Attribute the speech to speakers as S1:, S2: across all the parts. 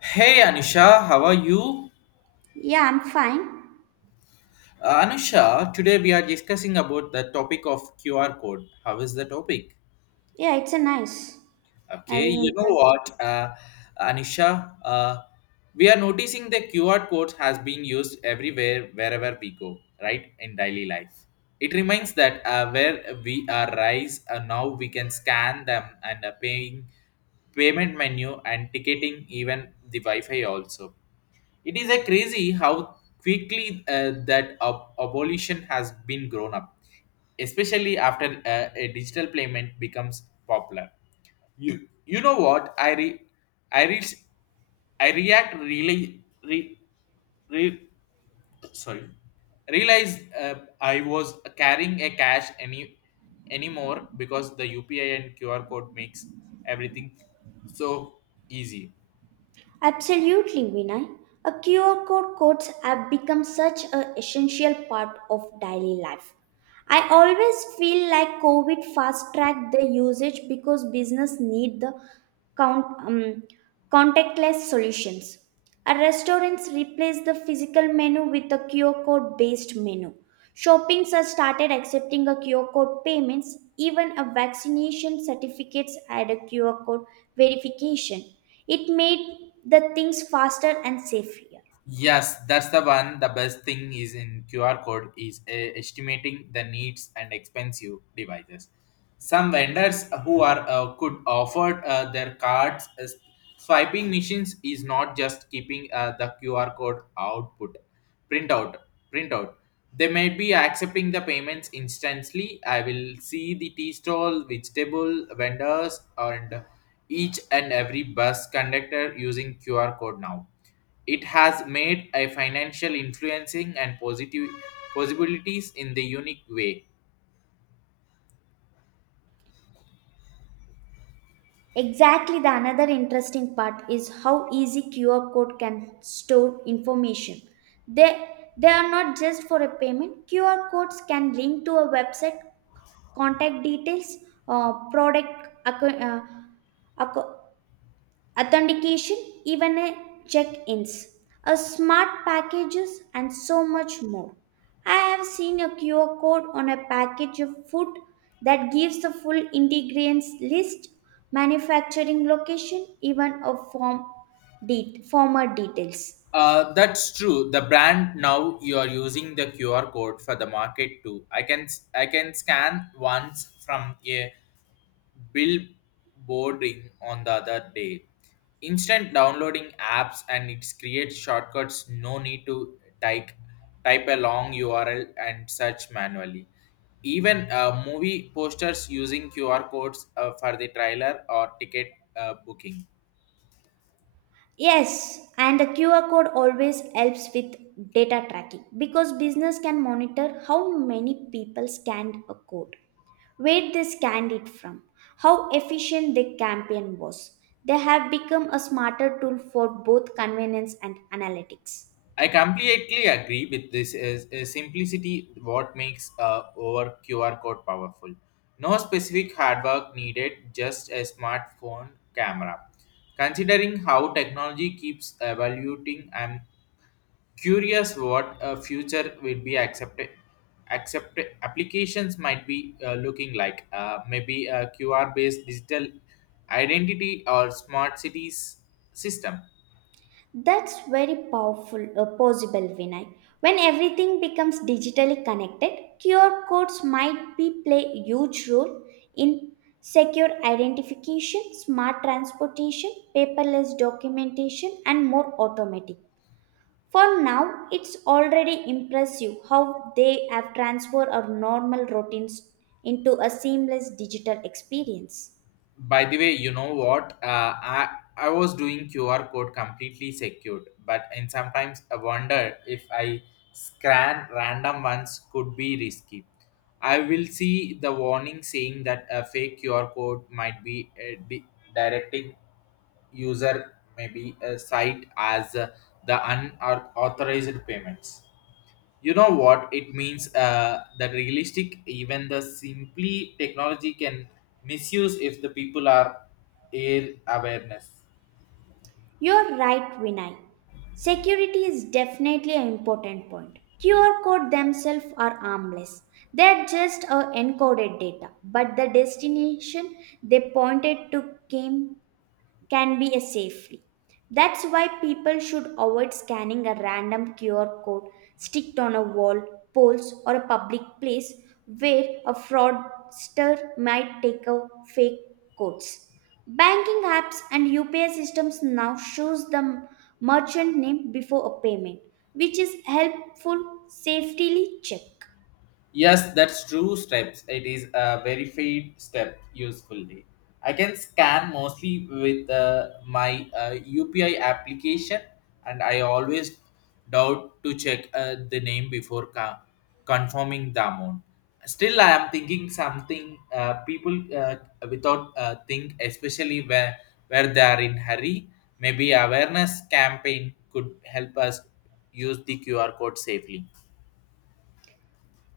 S1: Hey Anusha, how are you?
S2: Yeah, I'm fine.
S1: Anusha, today we are discussing about the topic of QR code. How is the topic?
S2: Yeah, it's a nice,
S1: Okay,
S2: very
S1: you know
S2: interesting.
S1: what, Anisha, we are noticing the QR codes has been used everywhere, wherever we go, right, in daily life. It reminds that where we are rise, now we can scan them and paying payment menu and ticketing, even the Wi-Fi also. It is a crazy how quickly that abolition has been grown up, especially after a digital payment becomes popular. You know what? I re, I re, I react really re, re, sorry. Realized I was carrying a cash anymore because the UPI and QR code makes everything so easy.
S2: Absolutely, Vinay. A QR code codes have become such an essential part of daily life. I always feel like COVID fast tracked the usage because business need the count, um, contactless solutions. Our restaurants replace the physical menu with a QR code based menu. Shoppings have started accepting a QR code payments. Even a vaccination certificates had a QR code verification. It made the things faster and safer.
S1: Yes, that's the one. The best thing is in QR code is estimating the needs and expensive devices. Some vendors who are could offer their cards as swiping machines is not just keeping the QR code output printout printout. They may be accepting the payments instantly. I will see the tea stall, vegetable vendors, and each and every bus conductor using QR code now. It has made a financial influencing and positive possibilities in the unique way.
S2: Exactly the another interesting part is how easy QR code can store information. They they are not just for a payment. QR codes can link to a website contact details, product acco- authentication, even a check-ins, a smart packages, and so much more. I have seen a QR code on a package of food that gives the full ingredients list, manufacturing location, even a former details.
S1: That's true. The brand now you are using the QR code for the market too. I can scan once from a billboarding on the other day. Instant downloading apps and it creates shortcuts. No need to type a long URL and search manually. Even movie posters using QR codes for the trailer or ticket booking.
S2: Yes, and the QR code always helps with data tracking because business can monitor how many people scanned a code, where they scanned it from, how efficient the campaign was. They have become a smarter tool for both convenience and analytics.
S1: I completely agree with this. Is simplicity what makes our QR code powerful? No specific hard work needed, just a smartphone camera. Considering how technology keeps evaluating, I'm curious what a future will be accepted. Accepted applications might be looking like maybe a QR based digital identity or smart cities system.
S2: That's very powerful, possible, Vinay. When everything becomes digitally connected, QR codes might be play a huge role in secure identification, smart transportation, paperless documentation, and more automatic. For now, it's already impressive how they have transformed our normal routines into a seamless digital experience.
S1: By the way, you know what? I was doing QR code completely secured, but and sometimes I wonder if I scan random ones could be risky. I will see the warning saying that a fake QR code might be directing user maybe a site as the unauthorized payments. You know what it means that realistic even the simply technology can misuse if the people are ill awareness.
S2: You're right, Vinay. Security is definitely an important point. QR code themselves are harmless. They're just a encoded data, but the destination they pointed to came can be a safely. That's why people should avoid scanning a random QR code sticked on a wall, poles, or a public place where a fraudster might take a fake codes. Banking apps and UPI systems now shows the merchant name before a payment, which is helpful safely check.
S1: Yes, that's true steps. It is a verified step usefully. I can scan mostly with my UPI application and I always doubt to check the name before confirming the amount. Still, I am thinking something people without think, especially where they are in hurry. Maybe awareness campaign could help us use the QR code safely.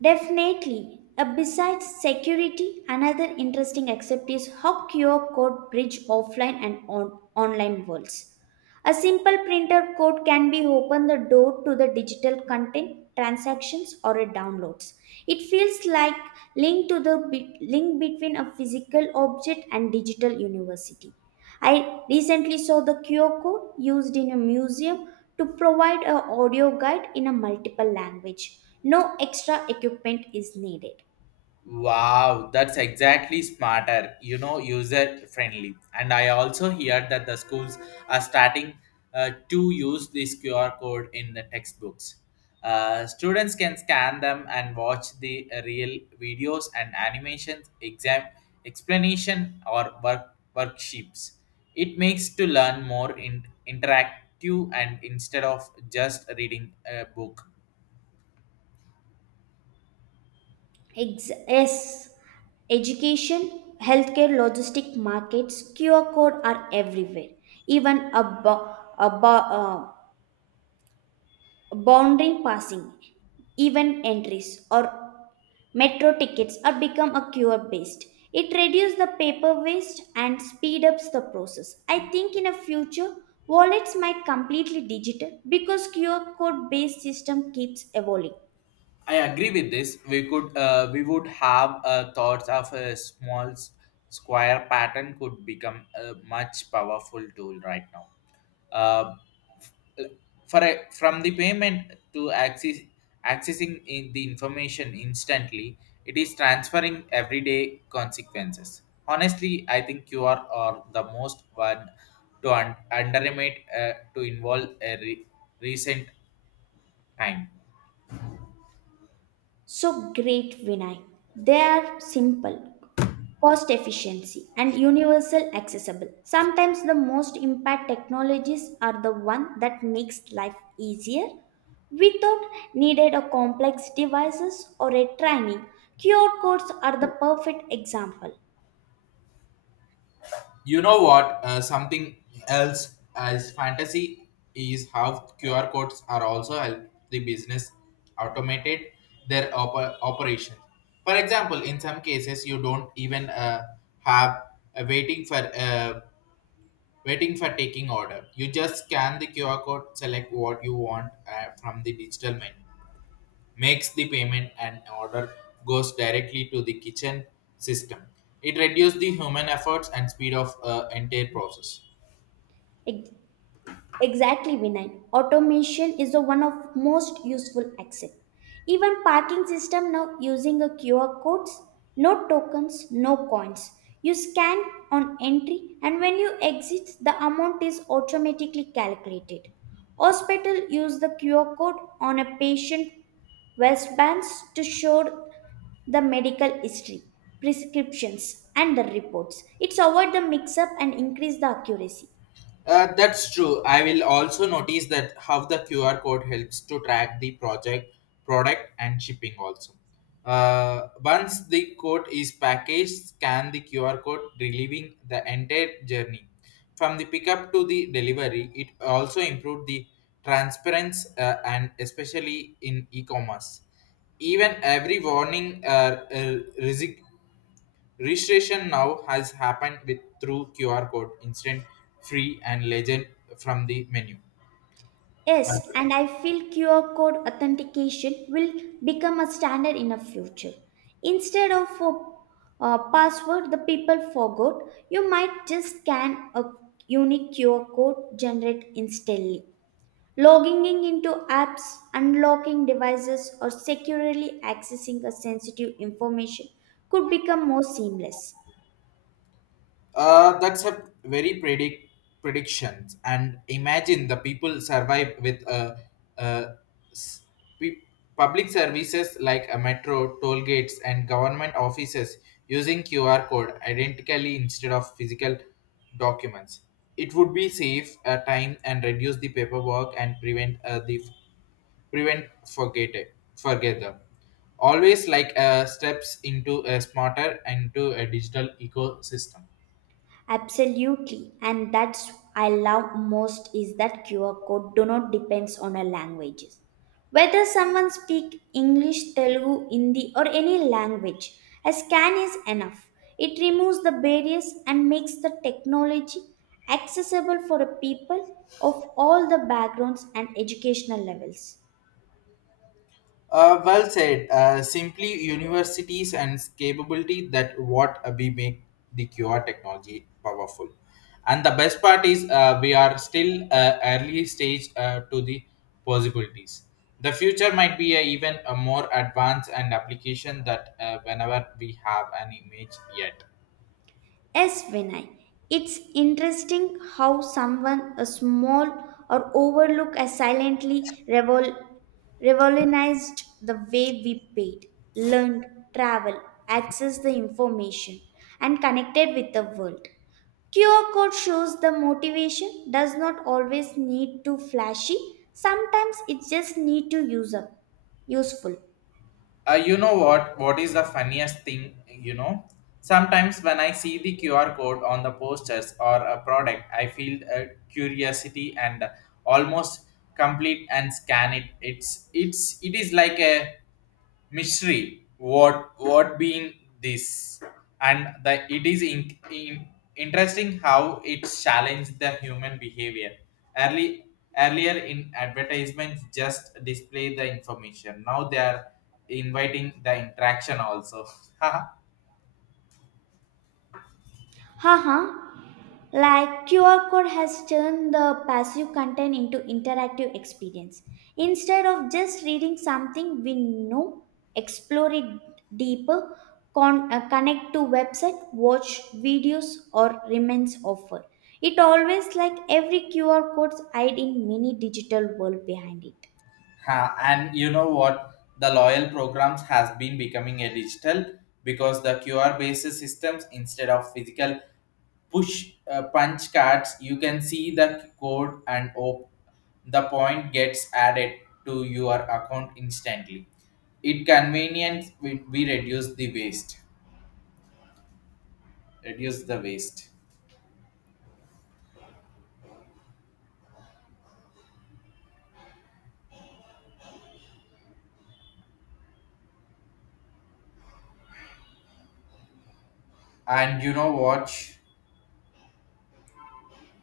S2: Definitely. Besides security, another interesting aspect is how QR code bridge offline and online worlds. A simple printer code can be open the door to the digital content, transactions, or a downloads. It feels like link to the bit- link between a physical object and digital university. I recently saw the QR code used in a museum to provide an audio guide in a multiple language. No extra equipment is needed.
S1: Wow, that's exactly smarter, you know, user friendly. And I also hear that the schools are starting to use this QR code in the textbooks. Students can scan them and watch the real videos and animations, exam explanation or worksheets. It makes to learn more in interactive and instead of just reading a book.
S2: Yes, education, healthcare, logistic markets, QR code are everywhere. Even a boundary passing, even entries or Metro tickets are become a QR based. It reduces the paper waste and speed ups the process. I think in a future wallets might completely digital because QR code based system keeps evolving.
S1: I agree with this. We could we would have thoughts of a small square pattern could become a much powerful tool right now. Uh, from the payment to accessing in the information instantly, it is transferring everyday consequences. Honestly, I think QR are the most one to underestimate to involve a recent time.
S2: So great Vinay. They are simple cost efficiency and universal accessible. Sometimes the most impact technologies are the one that makes life easier without needed a complex devices or a training. QR codes are the perfect example.
S1: You know what? Something else as fantasy is how QR codes are also help the business automated their operations. For example, in some cases, you don't even have a waiting for taking order. You just scan the QR code, select what you want from the digital menu, makes the payment and order goes directly to the kitchen system. It reduces the human efforts and speed of entire process.
S2: Exactly, Vinay. Automation is the one of most useful access. Even parking system now using a QR codes, no tokens, no coins. You scan on entry and when you exit, the amount is automatically calculated. Hospital use the QR code on a patient wristbands to show the medical history, prescriptions, and the reports. It's avoid the mix-up and increase the accuracy.
S1: That's true. I will also notice that how the QR code helps to track the project, product, and shipping also. Once the code is packaged, scan the QR code, relieving the entire journey. From the pickup to the delivery, it also improved the transparency and especially in e-commerce. Even every warning uh, registration now has happened with through QR code, instant, free, and legend from the menu.
S2: Yes, and I feel QR code authentication will become a standard in the future. Instead of a password the people forgot, you might just scan a unique QR code generated instantly. Logging in into apps, unlocking devices, or securely accessing a sensitive information could become more seamless.
S1: That's a very predictions and imagine the people survive with uh, s- pe- public services like a metro, toll gates, and government offices using QR code identically instead of physical documents. It would be save time and reduce the paperwork and prevent the prevent forget it forgether always like steps into a smarter and to a digital ecosystem.
S2: Absolutely, and that's I love most is that QR code do not depends on a languages. Whether someone speak English, Telugu, Hindi or any language, a scan is enough. It removes the barriers and makes the technology accessible for a people of all the backgrounds and educational levels.
S1: Well said simply universities and capability that what we make the qr technology powerful and the best part is we are still early stage to the possibilities. The future might be a even a more advanced and application that whenever we have an image yet.
S2: Yes, Vinay. It's interesting how someone a small or overlook has silently revolutionized the way we paid, learned, travel, access the information, and connected with the world. QR code shows the motivation does not always need to flashy. Sometimes it just need to user useful.
S1: You know what is the funniest thing you know sometimes when I see the qr code on the posters or a product I feel a curiosity and almost complete and scan it it is like a mystery what being this and the it is interesting how it challenged the human behavior early earlier in advertisements just display the information now they are inviting the interaction also.
S2: Haha, like QR code has turned the passive content into interactive experience. Instead of just reading something we know, explore it deeper, connect to website, watch videos or remains offer. It always like every QR codes hide in many digital world behind it.
S1: Ha, and you know what? The loyal programs has been becoming a digital because the QR based systems instead of physical push punch cards. You can see the code and the point gets added to your account instantly. It convenience we reduce the waste, and you know what?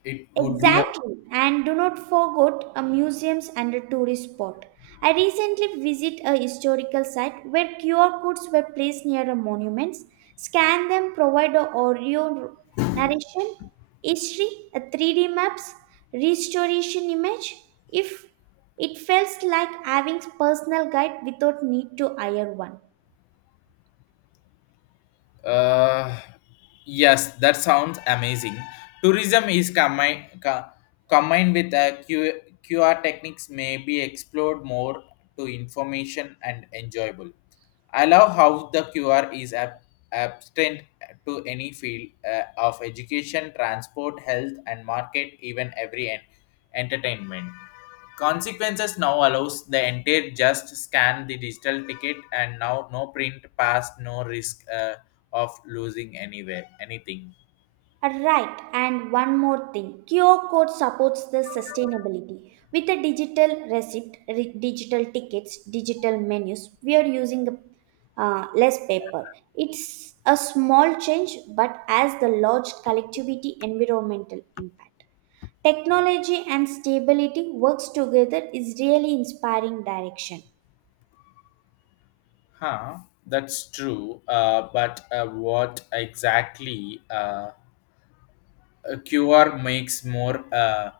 S1: It would be a.
S2: Exactly, and do not forget a museums and a tourist spot. I recently visit a historical site where QR codes were placed near a monuments. Scan them, provide a audio narration, history, a 3D maps, restoration image. If it feels like having personal guide without need to hire one.
S1: Uh, yes, that sounds amazing. Tourism is combined with a QR techniques may be explored more to information and enjoyable. I love how the QR is abstinent to any field of education, transport, health, and market, even every entertainment. Consequences now allows the entire just scan the digital ticket and now no print pass, no risk of losing anywhere anything.
S2: Right, and one more thing. QR code supports the sustainability. With a digital receipt, digital tickets, digital menus, we are using less paper. It's a small change, but as the large collectivity environmental impact. Technology and stability works together is really inspiring direction.
S1: Huh? That's true. But what exactly uh, a QR makes more uh,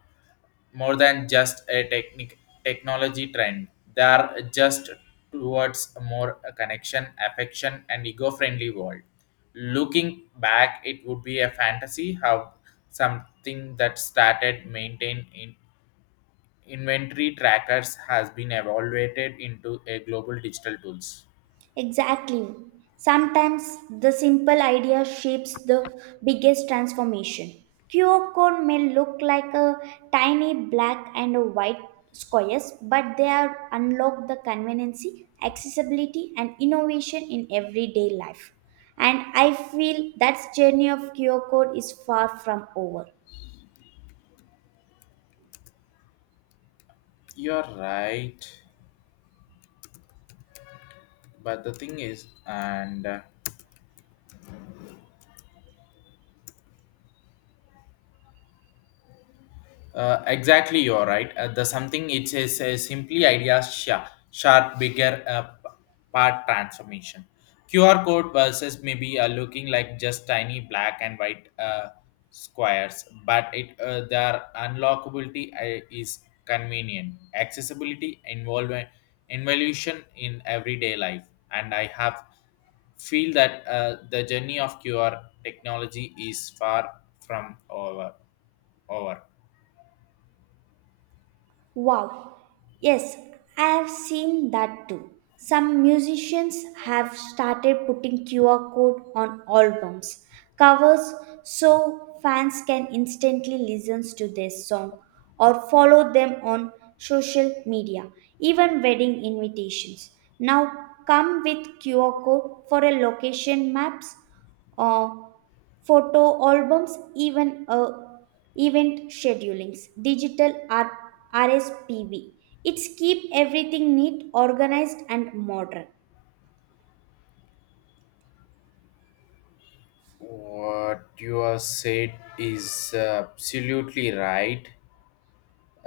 S1: more than just a technology trend. They are just towards a more a connection, affection, and ego friendly world. Looking back, it would be a fantasy how something that started maintain in inventory trackers has been evaluated into a global digital tools.
S2: Exactly. Sometimes the simple idea shapes the biggest transformation. QR code may look like a tiny black and a white squares, but they are unlock the conveniency, accessibility, and innovation in everyday life. And I feel that journey of QR code is far from over.
S1: You're right, but the thing is, and exactly, you're right. The something it says simply ideas sharp, bigger part transformation. QR code versus maybe looking like just tiny black and white squares, but it their unlockability is convenient, accessibility, involution in everyday life, and I have feel that the journey of QR technology is far from over.
S2: Wow. Yes, I have seen that too. Some musicians have started putting QR code on albums covers so fans can instantly listen to their song or follow them on social media, even wedding invitations. Now come with QR code for a location maps, uh, photo albums, even event schedulings, digital RSPB. It's keep everything neat, organized, and modern.
S1: What you have said is absolutely right.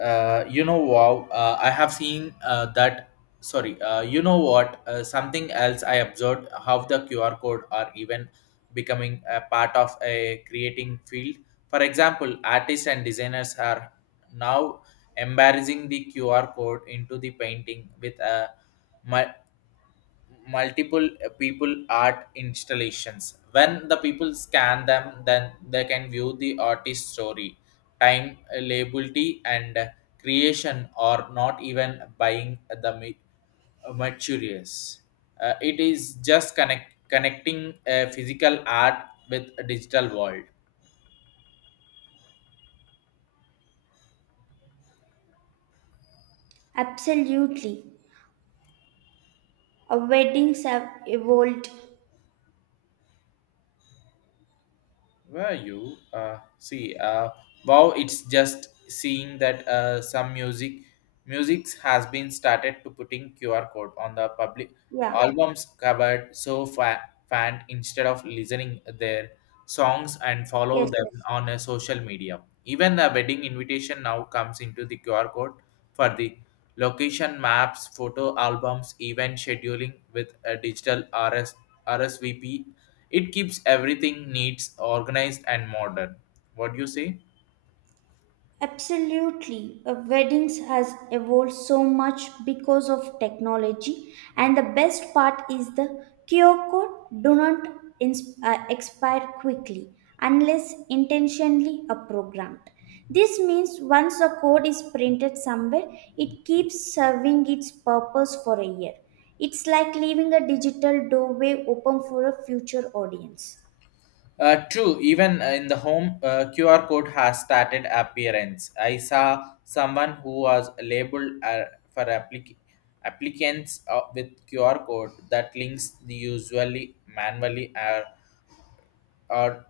S1: You know, wow, I have seen that. Sorry, you know what? Something else I observed how the QR code are even becoming a part of a creating field. For example, artists and designers are now embarrassing the QR code into the painting with a mu- multiple people art installations. When the people scan them then they can view the artist's story time liability and creation or not even buying the materials. It is just connecting physical art with a digital world.
S2: Absolutely. Weddings have evolved.
S1: Were you? Wow, it's just seeing that some music music has been started to putting QR code on the public
S2: Yeah.
S1: albums covered so fan instead of listening their songs and follow
S2: Yes.
S1: them
S2: Yes.
S1: on a social media. Even the wedding invitation now comes into the QR code for the location maps, photo albums, event scheduling with a digital RS RSVP. It keeps everything neat, organized, and modern. What do you say?
S2: Absolutely. Weddings has evolved so much because of technology and the best part is the QR code do not expire quickly unless intentionally programmed. This means once a code is printed somewhere, it keeps serving its purpose for a year. It's like leaving a digital doorway open for a future audience.
S1: True, even in the home, QR code has started appearance. I saw someone who was labeled for applicants with QR code that links the usually manually or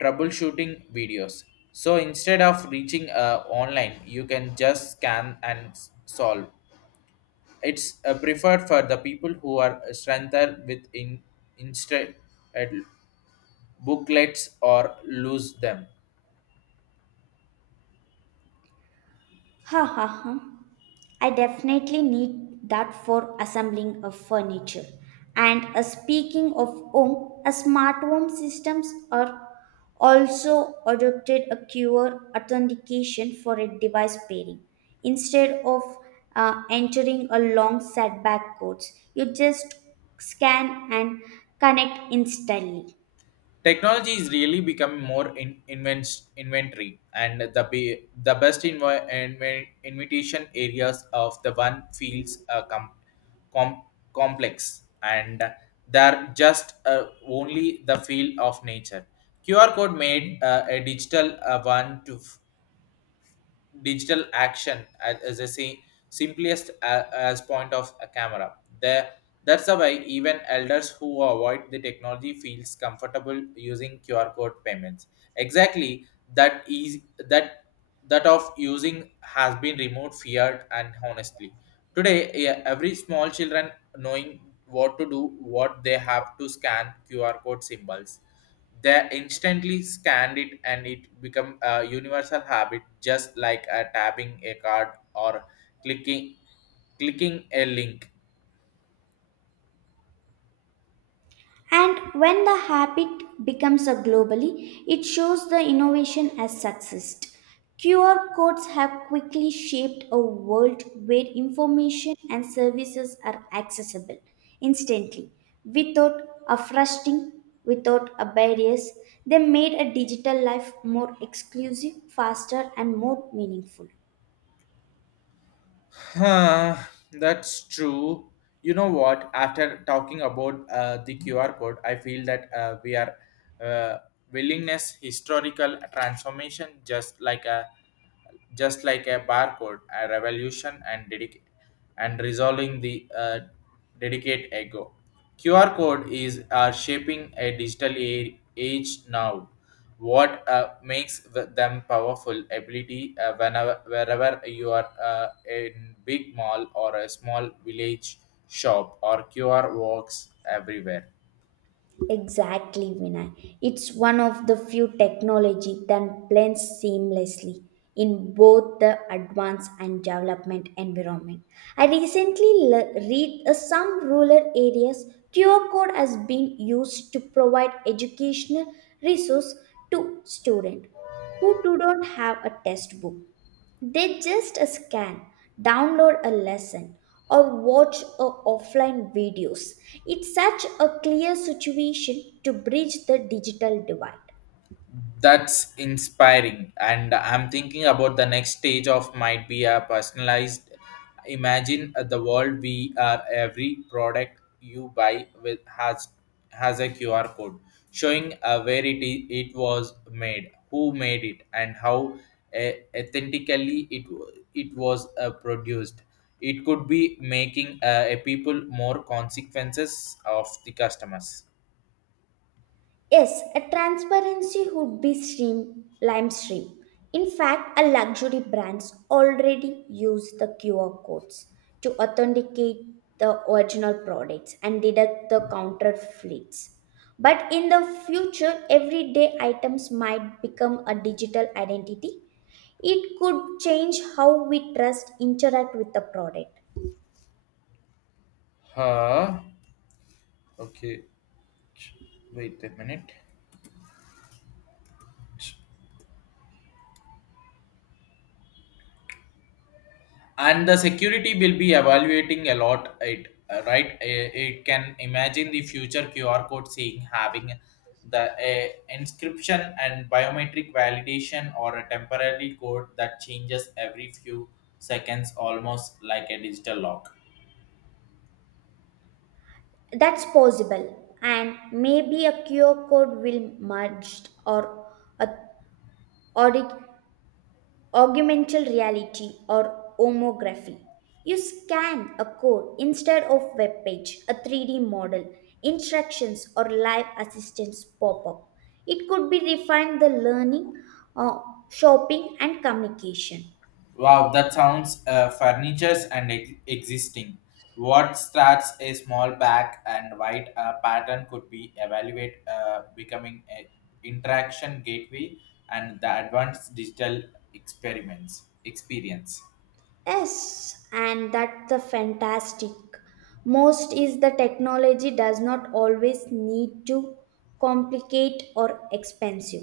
S1: troubleshooting videos. So instead of reaching online, you can just scan and solve. It's preferred for the people who are strengthened instead uh, booklets or lose them.
S2: Ha ha ha. I definitely need that for assembling of furniture. And speaking of home, a smart home systems are also adopted a QR authentication for a device pairing. Instead of entering a long setback codes, you just scan and connect instantly.
S1: Technology is really becoming more inventory, and the the best invitation areas of the one feels com, complex, and they're just only the field of nature. QR code made a digital one to digital action as I say simplest as point of a camera. The That's the way even elders who avoid the technology feels comfortable using QR code payments. Exactly that is that that of using has been removed feared and honestly. Today, every small children knowing what to do, what they have to scan QR code symbols. They instantly scanned it and it become a universal habit, just like a tabbing a card, or clicking clicking a link.
S2: And when the habit becomes a globally, it shows the innovation as success. QR codes have quickly shaped a world where information and services are accessible instantly, without a frustrating, without a barriers. They made a digital life more exclusive, faster, and more meaningful.
S1: Huh, that's true. You know what? After talking about the QR code, I feel that we are, uh, willingness historical transformation, just like a barcode, a revolution, and dedicate and resolving the, dedicate ego. QR code is, shaping a digital age now. What makes them powerful ability, whenever, wherever you are, in big mall or a small village shop, or QR works everywhere.
S2: Exactly, Vinay. It's one of the few technology that blends seamlessly in both the advanced and development environment. I recently read some rural areas QR code has been used to provide educational resource to students who do not have a textbook. They just scan, download a lesson, or watch a offline videos. It's such a clear situation to bridge the digital divide.
S1: That's inspiring, and I'm thinking about the next stage of, might be a personalized. Imagine, the world we are. Every product you buy with has a QR code, showing where it is, it was made, who made it, and how, uh, authentically it was, produced. It could be making a people more consequences of the customers.
S2: Yes, a transparency would be stream lime stream. In fact, a luxury brands already use the QR codes to authenticate the original products and deduct the counterfeits. But in the future, everyday items might become a digital identity. It could change how we trust interact with the product.
S1: Huh? Okay. Wait a minute. And the security will be evaluating a lot. It Right. It can imagine the future QR code seeing having the, uh, inscription and biometric validation, or a temporary code that changes every few seconds, almost like a digital lock.
S2: That's possible, and maybe a QR code will merged or a Audi- augmented reality or homography. You scan a code instead of web page, a 3D model, instructions or live assistance pop up. It could be refined the learning, uh, shopping and communication.
S1: Wow, that sounds, furnitures and existing. What starts a small back and white, pattern could be evaluate, becoming an interaction gateway and the advanced digital experiments experience.
S2: Yes, and that's the fantastic. Most is the technology does not always need to complicate or expensive.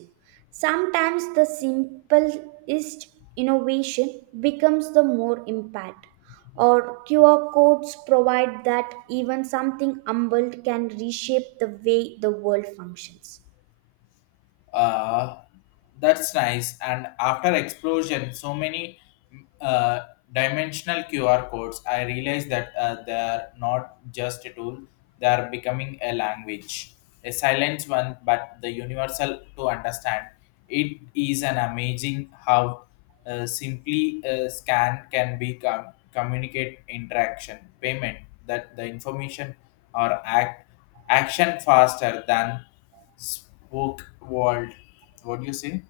S2: Sometimes the simplest innovation becomes the more impact. Or QR codes provide that even something humble can reshape the way the world functions.
S1: uh, that's nice, and after explosion so many, uh, dimensional QR codes, I realized that they're not just a tool, they're becoming a language, a silent one, but the universal to understand. It is an amazing how, simply a scan can be communicate interaction payment, that the information or act action, faster than spoke world. What do you say?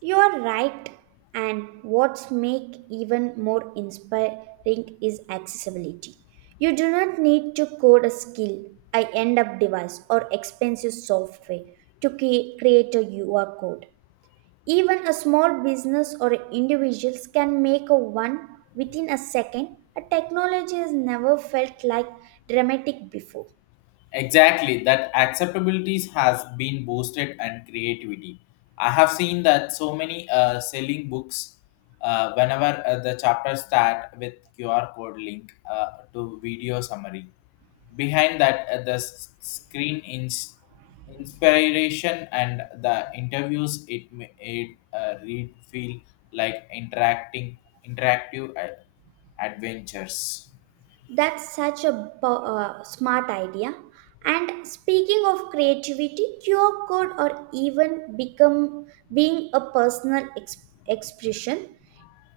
S2: You are right, and what's make even more inspiring is accessibility. You do not need to code a skill, I end up device or expensive software to create a UR code. Even a small business or individuals can make a one within a second. A technology has never felt like dramatic before.
S1: Exactly, that acceptability has been boosted and creativity. I have seen that so many, selling books, whenever, the chapter start with QR code link, to video summary. Behind that, the screen inspiration and the interviews, it read feel like interacting interactive adventures.
S2: That's such a smart idea. And speaking of creativity, QR code or even become being a personal expression,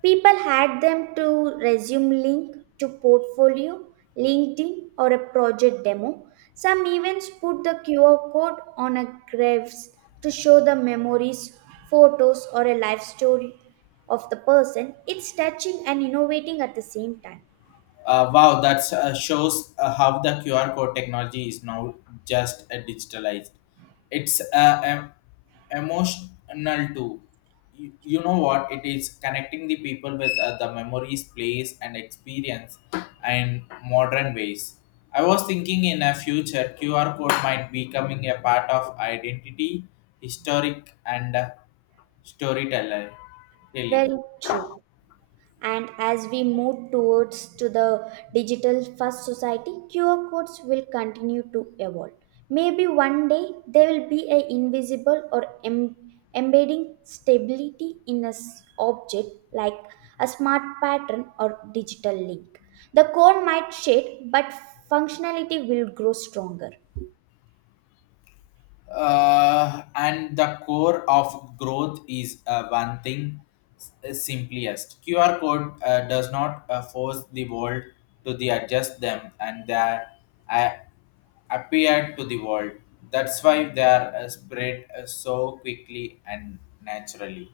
S2: people had them to resume link to portfolio, LinkedIn, or a project demo. Some events put the QR code on a graves to show the memories, photos, or a life story of the person. It's touching and innovating at the same time.
S1: Wow, that shows how the QR code technology is now just, digitalized. It's, emotional too. You know what? It is connecting the people with, the memories, place, and experience in modern ways. I was thinking in a future, QR code might be becoming a part of identity, historic, and, storyteller telling.
S2: Very true. And as we move towards to the digital first society, QR codes will continue to evolve. Maybe one day they will be a invisible or embedding stability in a object like a smart pattern or digital link. The code might shade but functionality will grow stronger.
S1: And the core of growth is, one thing. Simplest QR code, does not, force the world to the adjust them, and they, uh, appear to the world. That's why they are, spread, so quickly and naturally.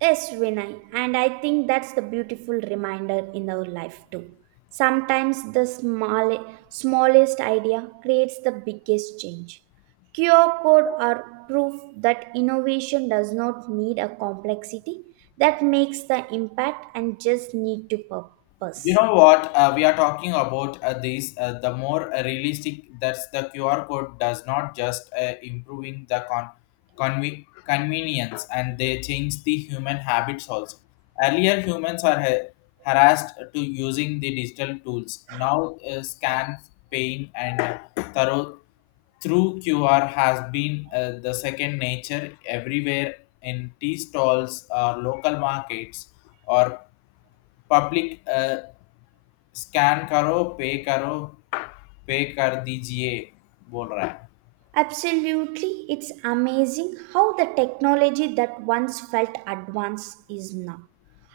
S2: Yes, Vinay, and I think that's the beautiful reminder in our life too. Sometimes the small, smallest idea creates the biggest change. QR code are proof that innovation does not need a complexity that makes the impact and just need to
S1: You
S2: purpose.
S1: know what? We are talking about this. The more, realistic, that the QR code does not just, improving the convenience, and they change the human habits also. Earlier, humans are harassed to using the digital tools. Now, scan, paying, and thorough through QR has been, the second nature everywhere, in tea stalls or local markets or public. Scan करो pay करो, पे कर दीजिए, बोल रहा है.
S2: Absolutely, it's amazing how the technology that once felt advanced is now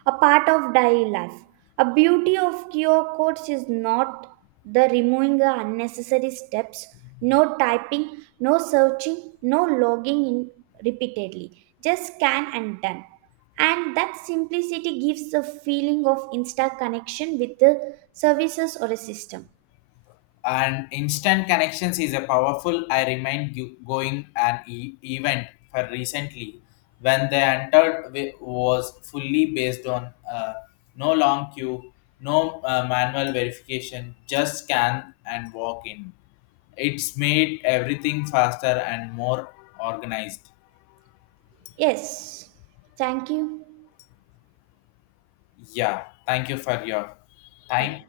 S2: a part of daily life. A beauty of QR codes is not the removing the unnecessary steps, no typing, no searching, no logging in repeatedly. Just scan and done. And that simplicity gives a feeling of instant connection with the services or a system.
S1: And instant connections is a powerful. I remind you going an event for recently, when they entered, was fully based on, uh, no long queue, no, manual verification, just scan and walk in. It's made everything faster and more organized.
S2: Yes, thank you.
S1: Yeah, thank you for your
S2: Yeah.
S1: time.